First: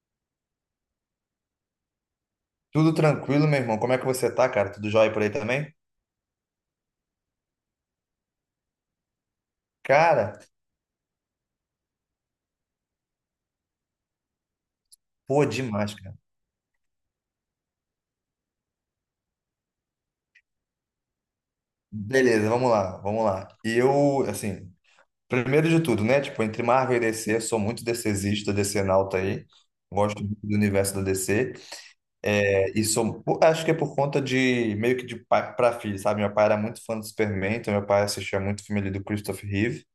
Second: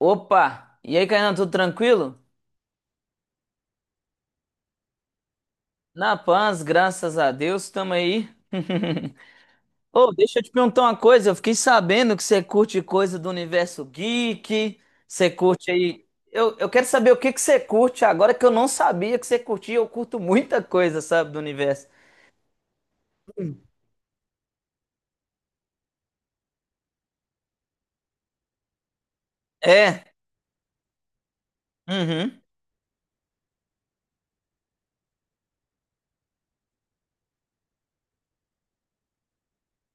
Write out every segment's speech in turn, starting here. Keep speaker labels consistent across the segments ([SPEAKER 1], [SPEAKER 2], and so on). [SPEAKER 1] Opa! E aí, Kainan, tudo tranquilo?
[SPEAKER 2] Tudo tranquilo, meu irmão. Como é que você tá, cara? Tudo jóia por aí também?
[SPEAKER 1] Na paz, graças a Deus, tamo aí. Ô, deixa
[SPEAKER 2] Cara,
[SPEAKER 1] eu te perguntar uma coisa. Eu fiquei sabendo que você curte coisa do universo geek. Você
[SPEAKER 2] pô,
[SPEAKER 1] curte
[SPEAKER 2] demais,
[SPEAKER 1] aí.
[SPEAKER 2] cara.
[SPEAKER 1] Eu quero saber o que que você curte agora que eu não sabia que você curtia. Eu curto muita coisa, sabe, do universo.
[SPEAKER 2] Beleza, vamos lá, vamos lá. E eu, assim, primeiro de tudo, né? Tipo, entre Marvel e DC, eu sou muito DCzista, DCnauta aí.
[SPEAKER 1] É.
[SPEAKER 2] Gosto muito do universo da DC.
[SPEAKER 1] Uhum.
[SPEAKER 2] É, e sou, pô, acho que é por conta de, meio que de pai pra filho, sabe? Meu pai era muito fã do Superman, então meu pai assistia muito filme ali do Christopher Reeve.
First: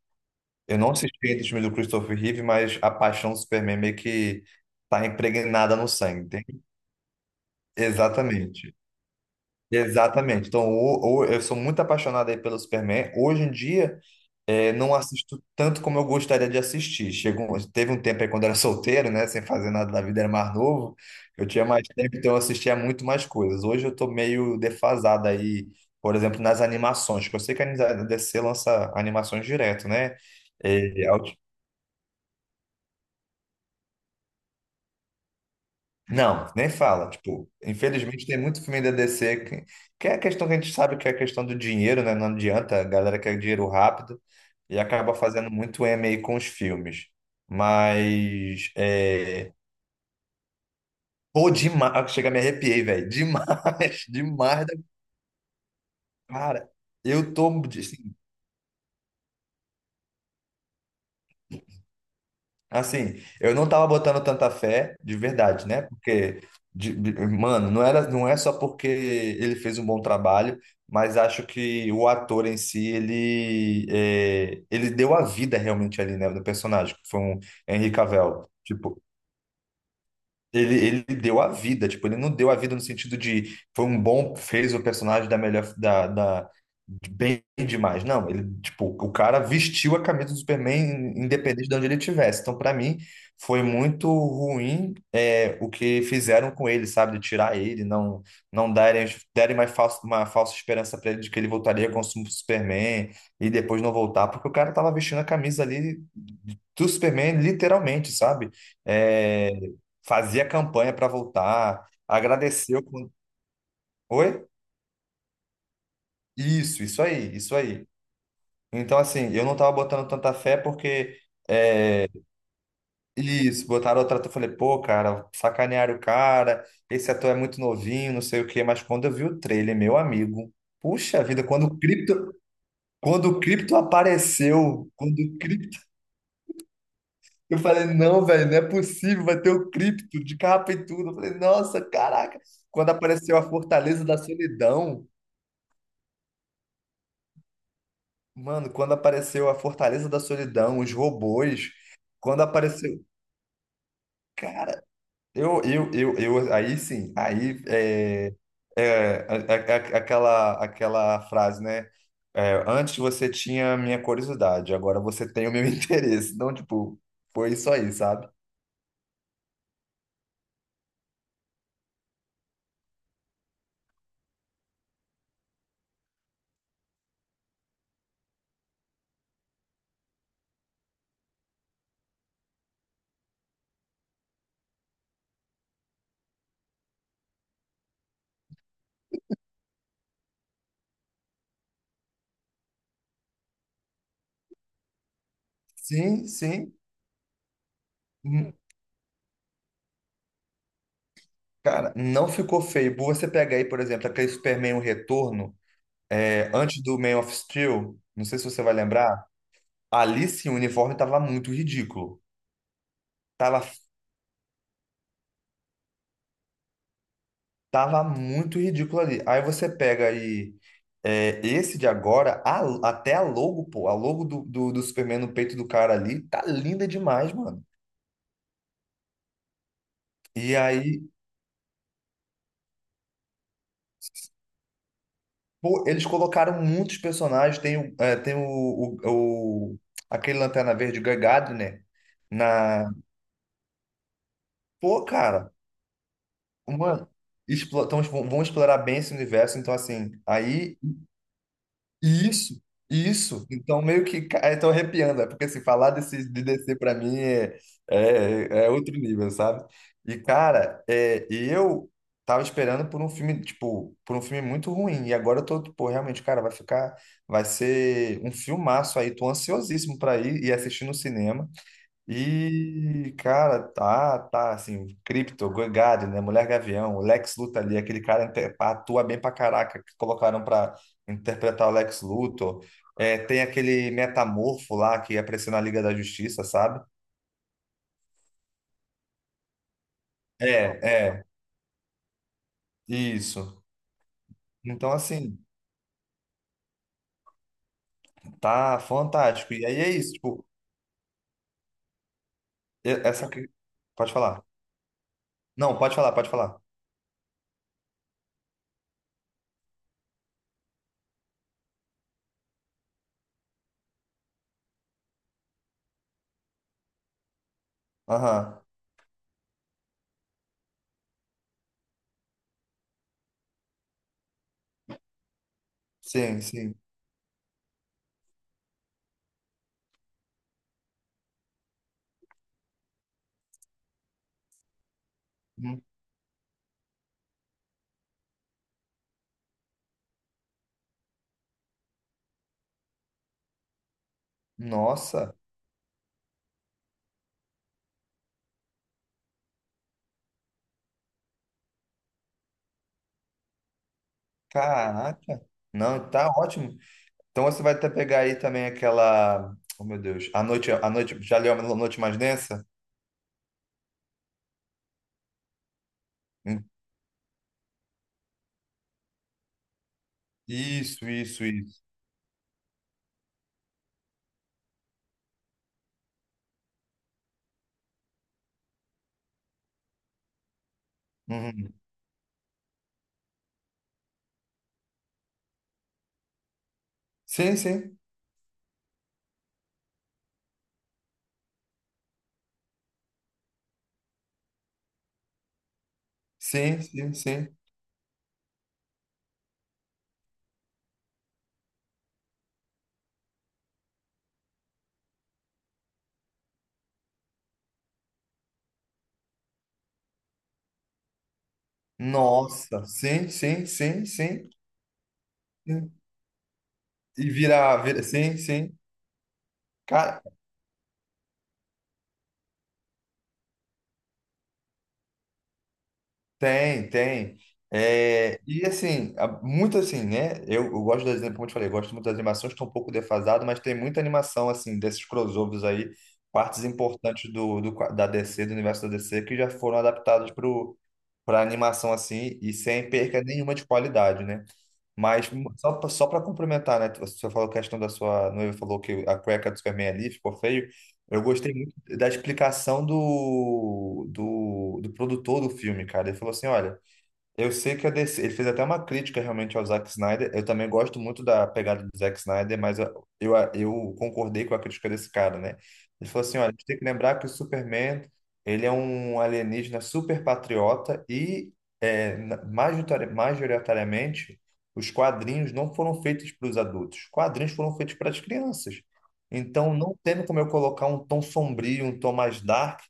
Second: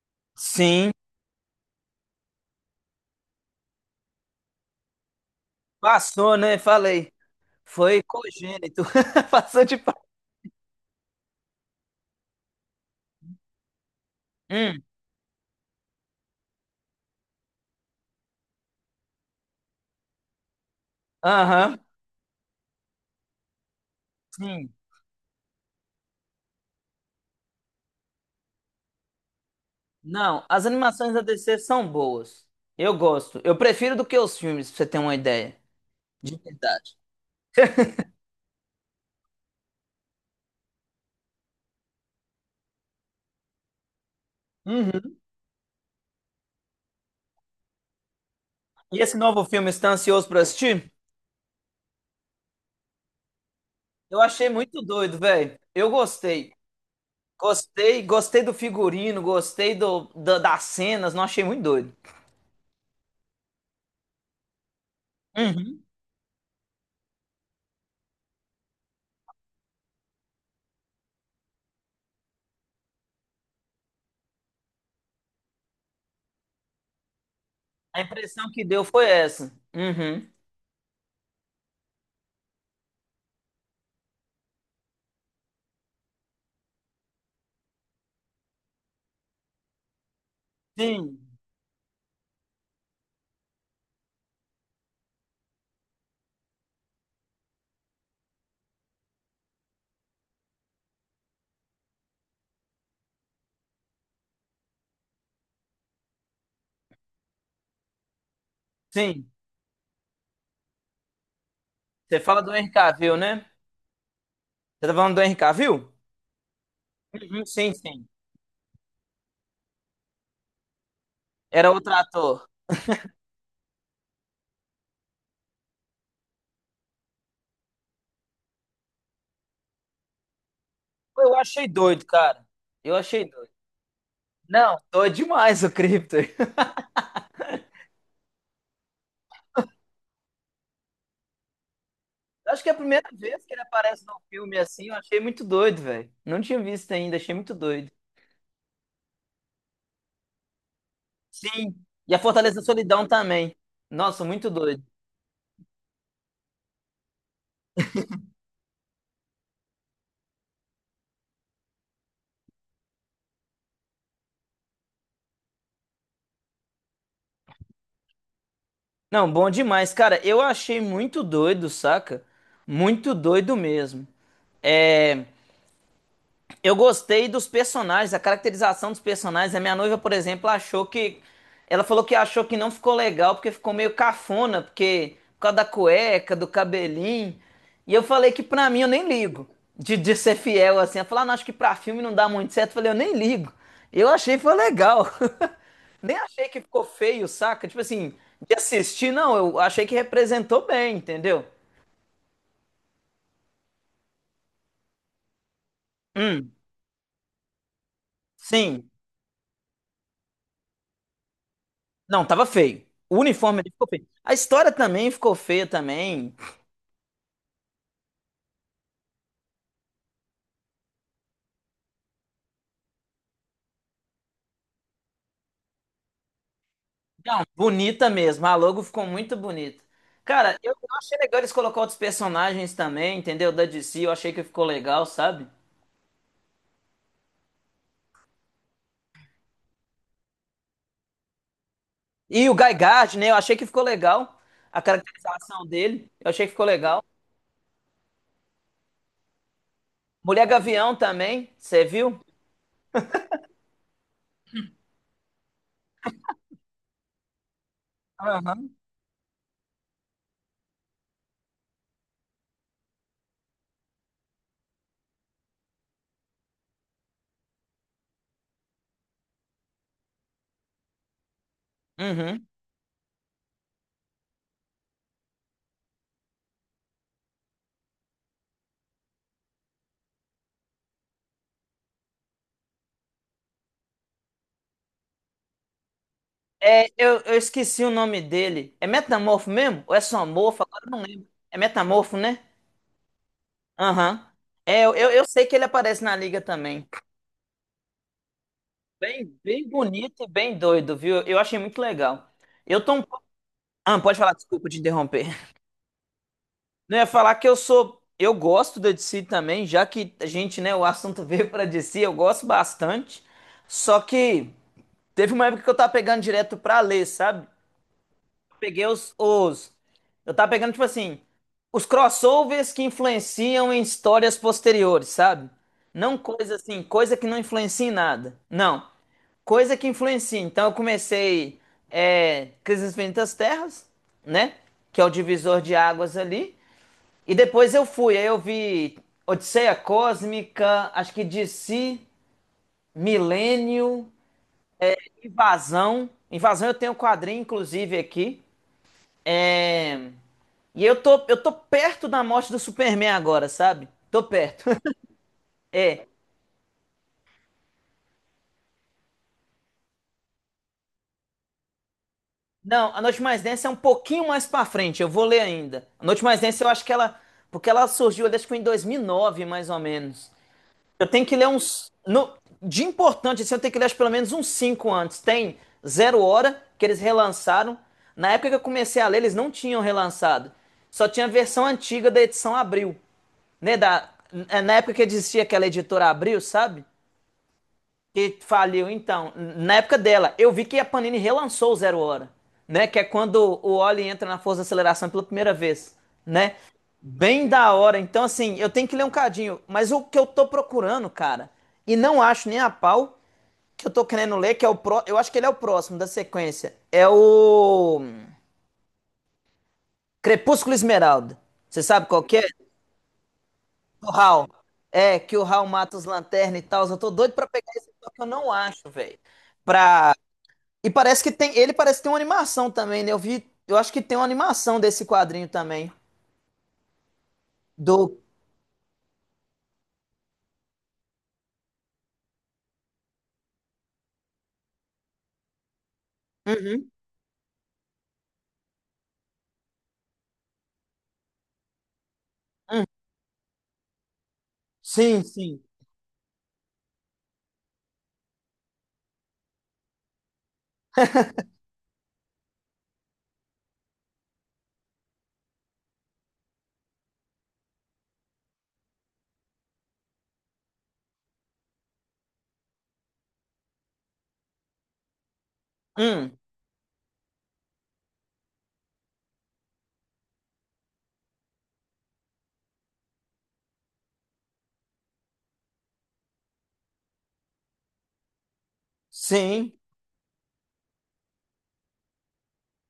[SPEAKER 2] Eu não
[SPEAKER 1] Sim.
[SPEAKER 2] assisti ainda o filme do Christopher Reeve, mas a paixão do Superman meio que tá impregnada no sangue,
[SPEAKER 1] Passou, né?
[SPEAKER 2] entende?
[SPEAKER 1] Falei. Foi
[SPEAKER 2] Exatamente.
[SPEAKER 1] cogênito. Passou de.
[SPEAKER 2] Exatamente. Então, eu sou muito apaixonado aí pelo Superman. Hoje em dia,
[SPEAKER 1] Hum.
[SPEAKER 2] não assisto tanto como eu gostaria de assistir. Teve um tempo aí quando eu era solteiro, né? Sem fazer nada da vida, era mais novo. Eu tinha
[SPEAKER 1] Aham.
[SPEAKER 2] mais tempo, então eu assistia muito mais coisas. Hoje eu tô meio
[SPEAKER 1] Sim.
[SPEAKER 2] defasado aí, por exemplo, nas animações, que eu sei que a DC lança animações direto, né?
[SPEAKER 1] Não, as
[SPEAKER 2] Eh,
[SPEAKER 1] animações
[SPEAKER 2] a
[SPEAKER 1] da
[SPEAKER 2] ulti-
[SPEAKER 1] DC são boas. Eu gosto. Eu prefiro do que os filmes, pra você ter uma ideia. De
[SPEAKER 2] não, nem
[SPEAKER 1] verdade.
[SPEAKER 2] fala. Tipo, infelizmente tem muito filme da DC que é a questão que a gente sabe que é a questão do dinheiro, né? Não adianta, a galera quer dinheiro rápido. E acaba
[SPEAKER 1] Uhum.
[SPEAKER 2] fazendo muito MA com os filmes. Mas,
[SPEAKER 1] E esse novo filme, você tá ansioso pra assistir?
[SPEAKER 2] pô, demais. Ah, chega, me arrepiei, velho. Demais,
[SPEAKER 1] Eu achei
[SPEAKER 2] demais da
[SPEAKER 1] muito doido, velho. Eu gostei.
[SPEAKER 2] cara. Eu tô,
[SPEAKER 1] Gostei,
[SPEAKER 2] assim,
[SPEAKER 1] gostei do figurino, gostei das cenas, não achei muito doido.
[SPEAKER 2] assim, eu não tava botando tanta fé, de verdade,
[SPEAKER 1] Uhum.
[SPEAKER 2] né? Porque, mano, não era, não é só porque ele fez um bom trabalho, mas acho que o ator em si, ele deu a vida realmente ali, né, do personagem, que foi um Henry
[SPEAKER 1] A
[SPEAKER 2] Cavill.
[SPEAKER 1] impressão que deu
[SPEAKER 2] Tipo,
[SPEAKER 1] foi essa. Uhum.
[SPEAKER 2] ele deu a vida, tipo, ele não deu a vida no sentido de foi um bom, fez o personagem da melhor, da de bem demais. Não, ele, tipo, o cara vestiu a camisa do Superman
[SPEAKER 1] Sim,
[SPEAKER 2] independente de onde ele estivesse. Então, pra mim, foi muito ruim o que fizeram com ele, sabe? De tirar ele, não não darem, derem mais falso, uma falsa esperança pra ele de que ele voltaria com o Superman e depois não voltar, porque o cara tava vestindo a camisa ali do Superman, literalmente, sabe?
[SPEAKER 1] sim.
[SPEAKER 2] É, fazia campanha para voltar,
[SPEAKER 1] Você fala do Henry
[SPEAKER 2] agradeceu com...
[SPEAKER 1] Cavill, né?
[SPEAKER 2] Oi?
[SPEAKER 1] Você tá falando do Henry Cavill?
[SPEAKER 2] Isso aí,
[SPEAKER 1] Uhum,
[SPEAKER 2] isso
[SPEAKER 1] sim,
[SPEAKER 2] aí.
[SPEAKER 1] sim.
[SPEAKER 2] Então, assim, eu não tava botando tanta fé porque
[SPEAKER 1] Era outro ator.
[SPEAKER 2] isso, botaram outra ator, eu falei, pô, cara, sacanearam o cara, esse ator é muito novinho, não sei o quê, mas quando eu vi o trailer, meu amigo,
[SPEAKER 1] Pô,
[SPEAKER 2] puxa
[SPEAKER 1] eu
[SPEAKER 2] vida,
[SPEAKER 1] achei doido, cara. Eu achei
[SPEAKER 2] Quando o
[SPEAKER 1] doido.
[SPEAKER 2] Crypto
[SPEAKER 1] Não,
[SPEAKER 2] apareceu,
[SPEAKER 1] doido demais o Krypto.
[SPEAKER 2] Eu falei, não, velho, não é possível, vai ter o Crypto de capa e tudo. Eu falei, nossa, caraca,
[SPEAKER 1] Acho que é a
[SPEAKER 2] quando
[SPEAKER 1] primeira
[SPEAKER 2] apareceu a
[SPEAKER 1] vez que ele
[SPEAKER 2] Fortaleza
[SPEAKER 1] aparece
[SPEAKER 2] da
[SPEAKER 1] num filme assim, eu
[SPEAKER 2] Solidão,
[SPEAKER 1] achei muito doido, velho. Não tinha visto ainda, achei muito doido.
[SPEAKER 2] Mano, quando apareceu a Fortaleza da Solidão, os robôs,
[SPEAKER 1] Sim, e a
[SPEAKER 2] quando
[SPEAKER 1] Fortaleza da
[SPEAKER 2] apareceu.
[SPEAKER 1] Solidão também. Nossa, muito doido.
[SPEAKER 2] Cara, eu aí sim, aí aquela frase, né? É, antes você tinha a minha curiosidade, agora você tem o meu interesse. Então, tipo, foi isso aí, sabe?
[SPEAKER 1] Não, bom demais, cara. Eu achei muito doido, saca? Muito doido mesmo. É, eu gostei dos personagens, a caracterização dos personagens. A minha noiva, por exemplo, achou que. Ela falou que achou que não ficou legal porque ficou meio cafona, porque por causa da cueca, do cabelinho. E eu falei que pra mim eu nem ligo de ser fiel assim. Ela falou, ah, não, acho que pra filme não dá muito certo. Eu falei, eu nem ligo. Eu achei que foi legal. Nem
[SPEAKER 2] Sim,
[SPEAKER 1] achei que
[SPEAKER 2] sim.
[SPEAKER 1] ficou feio, saca? Tipo assim,
[SPEAKER 2] Hum,
[SPEAKER 1] de assistir, não, eu achei que representou bem, entendeu?
[SPEAKER 2] Cara, não ficou feio. Você pega aí, por exemplo, aquele Superman O Retorno,
[SPEAKER 1] Hum,
[SPEAKER 2] antes do Man of Steel, não sei se você vai
[SPEAKER 1] sim.
[SPEAKER 2] lembrar. Ali sim, o uniforme tava muito ridículo.
[SPEAKER 1] Não, tava feio. O uniforme
[SPEAKER 2] Tava,
[SPEAKER 1] ali ficou feio. A história também ficou feia também.
[SPEAKER 2] tava muito ridículo ali. Aí você pega aí esse de agora, até a logo, pô, a logo do Superman no peito do cara ali, tá linda demais,
[SPEAKER 1] Não,
[SPEAKER 2] mano.
[SPEAKER 1] bonita mesmo. A logo ficou muito bonita.
[SPEAKER 2] E
[SPEAKER 1] Cara, eu
[SPEAKER 2] aí,
[SPEAKER 1] achei legal eles colocar outros personagens também, entendeu? Da DC, eu achei que ficou legal, sabe?
[SPEAKER 2] pô, eles colocaram muitos personagens. Tem o, o- aquele Lanterna Verde, o Guy Gardner, né?
[SPEAKER 1] E o Guy
[SPEAKER 2] na...
[SPEAKER 1] Gard, né? Eu achei que ficou legal. A
[SPEAKER 2] Pô, cara,
[SPEAKER 1] caracterização dele, eu achei que ficou legal.
[SPEAKER 2] mano, vão explorar bem esse universo, então assim,
[SPEAKER 1] Mulher
[SPEAKER 2] aí
[SPEAKER 1] Gavião também, você viu?
[SPEAKER 2] isso, isso. Então, meio que. Tô arrepiando, é porque se falar desse, de DC pra mim é, é,
[SPEAKER 1] Aham.
[SPEAKER 2] é outro nível, sabe? E, cara, eu tava esperando por um filme, tipo, por um filme muito ruim. E agora eu tô, tipo, realmente, cara, vai ficar. Vai ser um filmaço aí. Tô ansiosíssimo pra ir e assistir no cinema.
[SPEAKER 1] Uhum.
[SPEAKER 2] E, cara, tá, assim, Crypto, Gogari, né, Mulher Gavião, o Lex Luthor ali, aquele cara atua bem pra caraca, que colocaram pra interpretar o Lex Luthor. É, tem aquele Metamorfo lá, que apareceu na Liga da Justiça, sabe?
[SPEAKER 1] É, eu esqueci o nome dele. É Metamorfo mesmo? Ou é Somorfo?
[SPEAKER 2] É,
[SPEAKER 1] Agora eu não
[SPEAKER 2] é,
[SPEAKER 1] lembro. É Metamorfo, né?
[SPEAKER 2] isso.
[SPEAKER 1] Aham. É,
[SPEAKER 2] Então,
[SPEAKER 1] eu
[SPEAKER 2] assim,
[SPEAKER 1] sei que ele aparece na liga também.
[SPEAKER 2] tá
[SPEAKER 1] Bem,
[SPEAKER 2] fantástico. E
[SPEAKER 1] bem
[SPEAKER 2] aí é isso,
[SPEAKER 1] bonito e
[SPEAKER 2] tipo,
[SPEAKER 1] bem doido, viu? Eu achei muito legal. Eu tô um...
[SPEAKER 2] e-
[SPEAKER 1] pouco-
[SPEAKER 2] essa... que-
[SPEAKER 1] Ah,
[SPEAKER 2] pode
[SPEAKER 1] pode falar,
[SPEAKER 2] falar.
[SPEAKER 1] desculpa te interromper.
[SPEAKER 2] Não, pode falar, pode falar.
[SPEAKER 1] Não, eu ia falar que eu sou. Eu gosto da DC também, já que a gente, né, o assunto veio pra DC, eu gosto bastante. Só que teve uma época que eu tava pegando direto pra ler, sabe?
[SPEAKER 2] Aham,
[SPEAKER 1] Peguei os. Eu tava pegando, tipo assim, os crossovers que influenciam em histórias posteriores, sabe? Não
[SPEAKER 2] sim,
[SPEAKER 1] coisa
[SPEAKER 2] sim.
[SPEAKER 1] assim, coisa que não influencia em nada. Não, coisa que influencia. Então eu comecei Crise nas Infinitas Terras, né? Que é o divisor de
[SPEAKER 2] Hum,
[SPEAKER 1] águas ali. E depois eu fui, aí eu vi Odisseia Cósmica, acho que DC, Milênio,
[SPEAKER 2] Nossa,
[SPEAKER 1] Invasão. Invasão eu tenho um quadrinho, inclusive, aqui. É. E eu tô perto da morte do Superman agora, sabe? Tô perto.
[SPEAKER 2] caraca.
[SPEAKER 1] É.
[SPEAKER 2] Não, tá ótimo. Então você vai até pegar aí também aquela. Oh, meu Deus. Já leu a noite mais densa?
[SPEAKER 1] Não, A Noite Mais Densa é um pouquinho mais pra frente, eu vou ler ainda. A Noite Mais Densa
[SPEAKER 2] Hum,
[SPEAKER 1] eu acho que ela. Porque ela surgiu, eu acho que em 2009, mais ou menos.
[SPEAKER 2] Isso,
[SPEAKER 1] Eu tenho que
[SPEAKER 2] isso,
[SPEAKER 1] ler
[SPEAKER 2] isso.
[SPEAKER 1] uns. De importante, assim, eu tenho que ler acho, pelo menos uns 5 antes. Tem Zero Hora, que eles relançaram. Na época que eu comecei a ler, eles não tinham relançado. Só tinha a versão
[SPEAKER 2] Uhum.
[SPEAKER 1] antiga da edição Abril, né, da, é na época que existia aquela editora Abril, sabe?
[SPEAKER 2] Sim, sim.
[SPEAKER 1] Que faliu. Então, na época dela, eu vi que a Panini relançou o Zero Hora, né? Que é quando o Oli entra na força de aceleração pela primeira vez, né?
[SPEAKER 2] Sim, sim,
[SPEAKER 1] Bem
[SPEAKER 2] sim.
[SPEAKER 1] da hora. Então, assim, eu tenho que ler um cadinho. Mas o que eu tô procurando, cara, e não acho nem a pau, que eu tô querendo ler, que é o pró... Eu acho que ele é o próximo da sequência. É o Crepúsculo Esmeralda. Você sabe qual que é?
[SPEAKER 2] Nossa, sim, sim, sim,
[SPEAKER 1] Do Hal.
[SPEAKER 2] sim.
[SPEAKER 1] É, que o Hal
[SPEAKER 2] Sim.
[SPEAKER 1] mata os lanternas e tal. Eu tô
[SPEAKER 2] E
[SPEAKER 1] doido pra pegar
[SPEAKER 2] virar,
[SPEAKER 1] esse,
[SPEAKER 2] vira, vira-
[SPEAKER 1] só que eu
[SPEAKER 2] sim,
[SPEAKER 1] não
[SPEAKER 2] sim.
[SPEAKER 1] acho, velho, pra.
[SPEAKER 2] Cara,
[SPEAKER 1] E parece que tem, ele parece que tem uma animação também, né? Eu vi, eu acho que tem uma animação desse quadrinho também.
[SPEAKER 2] tem.
[SPEAKER 1] Do.
[SPEAKER 2] É, e assim, muito assim, né? Eu gosto das, como eu te falei, eu gosto muito das animações, estou um pouco defasado, mas tem muita animação, assim, desses crossovers aí, partes
[SPEAKER 1] Uhum,
[SPEAKER 2] importantes do da DC, do universo da DC, que já foram adaptadas para animação, assim, e
[SPEAKER 1] uhum.
[SPEAKER 2] sem perca nenhuma de qualidade, né?
[SPEAKER 1] Sim,
[SPEAKER 2] Mas
[SPEAKER 1] sim.
[SPEAKER 2] só, para complementar, né? Você falou a questão da sua noiva, falou que a cueca do Superman ali ficou feio. Eu gostei muito da explicação do produtor do filme, cara. Ele falou assim: olha, eu sei que a DC, ele fez até uma crítica realmente ao Zack Snyder. Eu também gosto muito da pegada do Zack Snyder, mas eu concordei com a crítica desse cara, né? Ele falou
[SPEAKER 1] Hum,
[SPEAKER 2] assim, olha, a gente tem que lembrar que o Superman, ele é um alienígena super patriota e majoritariamente os quadrinhos não foram feitos para os adultos. Os quadrinhos foram feitos para as crianças.
[SPEAKER 1] sim,
[SPEAKER 2] Então não tem como eu colocar um tom sombrio, um tom mais dark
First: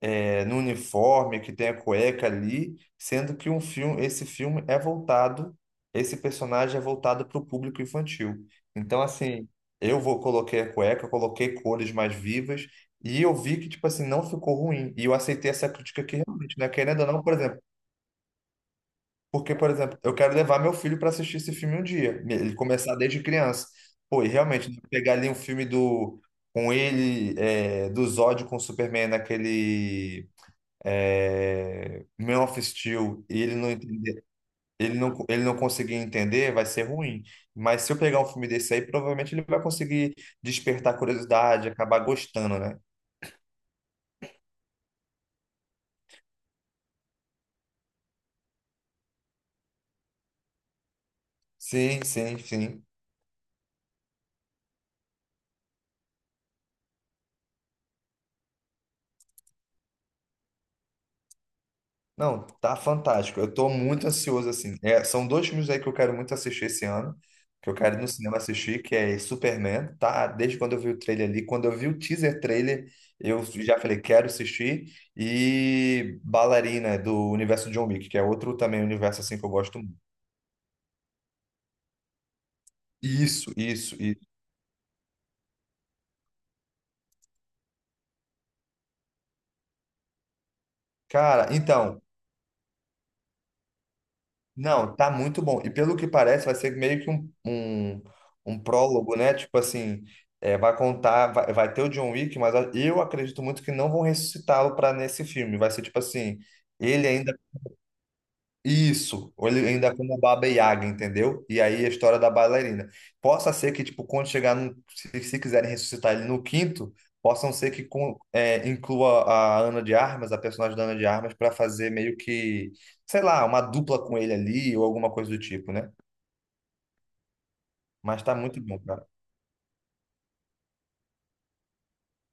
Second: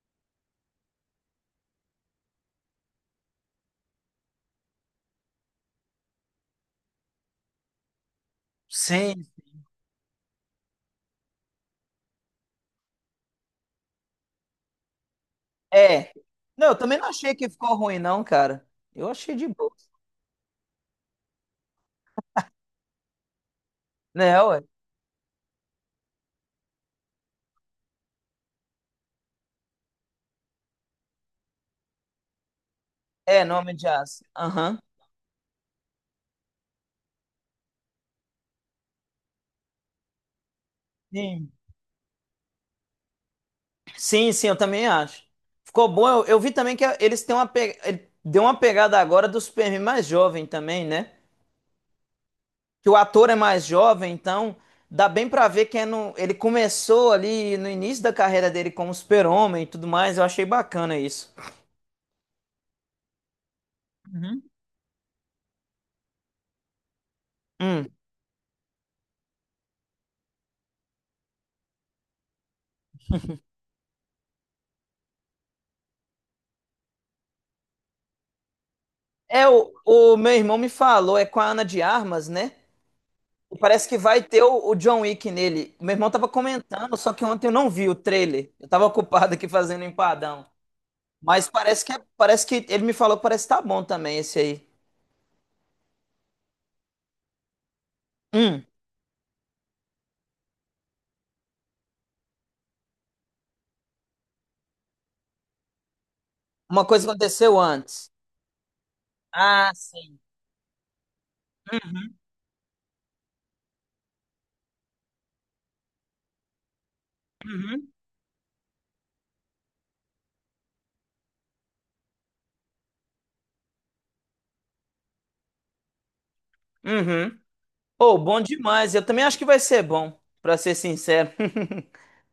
[SPEAKER 2] no uniforme, que tem a cueca ali, sendo que um filme, esse filme é voltado, esse personagem é voltado para o público infantil. Então,
[SPEAKER 1] sim.
[SPEAKER 2] assim, eu vou coloquei a cueca, coloquei cores mais vivas e eu vi que, tipo assim, não ficou ruim. E eu aceitei essa crítica
[SPEAKER 1] É.
[SPEAKER 2] aqui realmente,
[SPEAKER 1] Não,
[SPEAKER 2] né?
[SPEAKER 1] eu também
[SPEAKER 2] Querendo ou
[SPEAKER 1] não
[SPEAKER 2] não, por
[SPEAKER 1] achei que
[SPEAKER 2] exemplo,
[SPEAKER 1] ficou ruim, não, cara. Eu achei de
[SPEAKER 2] porque, por
[SPEAKER 1] boa.
[SPEAKER 2] exemplo, eu quero levar meu filho para assistir esse filme um dia, ele começar desde criança. Pô, e
[SPEAKER 1] Né, ué?
[SPEAKER 2] realmente, né, pegar ali um filme do com ele, do Zod com o Superman naquele meu assistiu e
[SPEAKER 1] É,
[SPEAKER 2] ele não
[SPEAKER 1] nome de
[SPEAKER 2] entender,
[SPEAKER 1] aço. Aham.
[SPEAKER 2] ele não conseguir entender, vai ser ruim. Mas se eu pegar um filme desse aí, provavelmente ele vai conseguir despertar
[SPEAKER 1] Sim.
[SPEAKER 2] curiosidade, acabar gostando, né?
[SPEAKER 1] Sim, sim, eu também acho. Ficou bom. Eu vi também que eles têm uma pe... ele deu uma pegada agora do Superman mais jovem também, né?
[SPEAKER 2] Sim, sim, sim.
[SPEAKER 1] Que o ator é mais jovem, então dá bem pra ver que é ele começou ali no início da carreira dele como super-homem e tudo mais. Eu achei bacana isso.
[SPEAKER 2] Não, tá fantástico. Eu tô muito
[SPEAKER 1] Uhum.
[SPEAKER 2] ansioso, assim. É, são dois filmes aí que eu quero muito assistir esse ano, que eu
[SPEAKER 1] Hum.
[SPEAKER 2] quero ir no cinema assistir, que é Superman, tá? Desde quando eu vi o trailer ali, quando eu vi o teaser trailer, eu já falei, quero assistir. E Ballerina, do universo John Wick, que é outro também universo, assim, que
[SPEAKER 1] É,
[SPEAKER 2] eu
[SPEAKER 1] o,
[SPEAKER 2] gosto muito.
[SPEAKER 1] o meu irmão me falou, é com a Ana de Armas, né?
[SPEAKER 2] Isso,
[SPEAKER 1] E parece
[SPEAKER 2] isso,
[SPEAKER 1] que vai
[SPEAKER 2] isso.
[SPEAKER 1] ter o John Wick nele. Meu irmão tava comentando, só que ontem eu não vi o trailer. Eu tava ocupado aqui fazendo empadão. Mas
[SPEAKER 2] Cara,
[SPEAKER 1] parece que
[SPEAKER 2] então,
[SPEAKER 1] é- parece que ele me falou que parece que tá bom também esse aí.
[SPEAKER 2] não, tá muito bom. E pelo que parece, vai ser meio que um, um
[SPEAKER 1] Hum.
[SPEAKER 2] prólogo, né? Tipo assim, vai contar, vai ter o John Wick, mas eu acredito muito que não vão ressuscitá-lo para nesse filme. Vai ser tipo assim,
[SPEAKER 1] Uma
[SPEAKER 2] ele
[SPEAKER 1] coisa
[SPEAKER 2] ainda
[SPEAKER 1] aconteceu antes.
[SPEAKER 2] isso, ou ele
[SPEAKER 1] Ah,
[SPEAKER 2] ainda é
[SPEAKER 1] sim.
[SPEAKER 2] como Baba Yaga, entendeu? E aí a história da bailarina. Possa ser que, tipo, quando chegar se quiserem ressuscitar ele no quinto, possam ser que
[SPEAKER 1] Uhum.
[SPEAKER 2] inclua a Ana de Armas, a personagem da Ana de Armas, para fazer meio que, sei lá, uma dupla com ele ali ou alguma coisa do tipo, né?
[SPEAKER 1] Uhum. Oh,
[SPEAKER 2] Mas tá
[SPEAKER 1] bom
[SPEAKER 2] muito bom,
[SPEAKER 1] demais.
[SPEAKER 2] cara.
[SPEAKER 1] Eu também acho que vai ser bom, pra ser sincero.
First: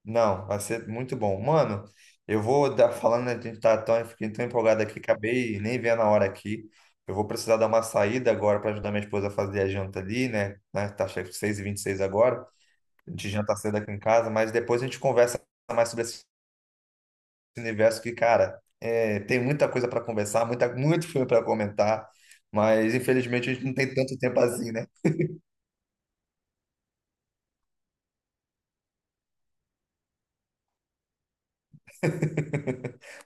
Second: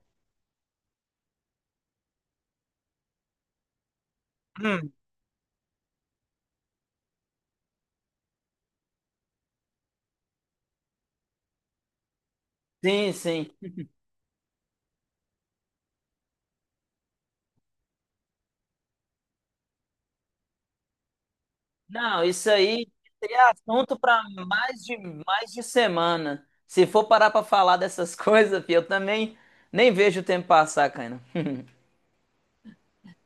[SPEAKER 2] Não, vai ser muito bom. Mano, eu vou dar, falando, a gente tá tão, fiquei tão empolgado
[SPEAKER 1] Hum,
[SPEAKER 2] aqui, acabei nem vendo a hora aqui. Eu vou precisar dar uma saída agora para ajudar minha esposa a fazer a janta ali, né? Né, tá chegando 6:26 agora. A
[SPEAKER 1] sim,
[SPEAKER 2] gente
[SPEAKER 1] sim.
[SPEAKER 2] janta cedo aqui em casa, mas depois a gente conversa mais sobre esse universo que, cara, tem muita coisa para conversar, muita, muito filme para comentar,
[SPEAKER 1] Não, isso aí
[SPEAKER 2] mas
[SPEAKER 1] é
[SPEAKER 2] infelizmente a gente não tem
[SPEAKER 1] assunto
[SPEAKER 2] tanto
[SPEAKER 1] para
[SPEAKER 2] tempo assim, né?
[SPEAKER 1] mais de semana. Se for parar para falar dessas coisas, fi, eu também nem vejo o tempo passar, cara.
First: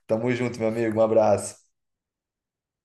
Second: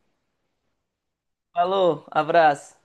[SPEAKER 2] Tamo junto, meu amigo. Um abraço.
[SPEAKER 1] Falou, abraço.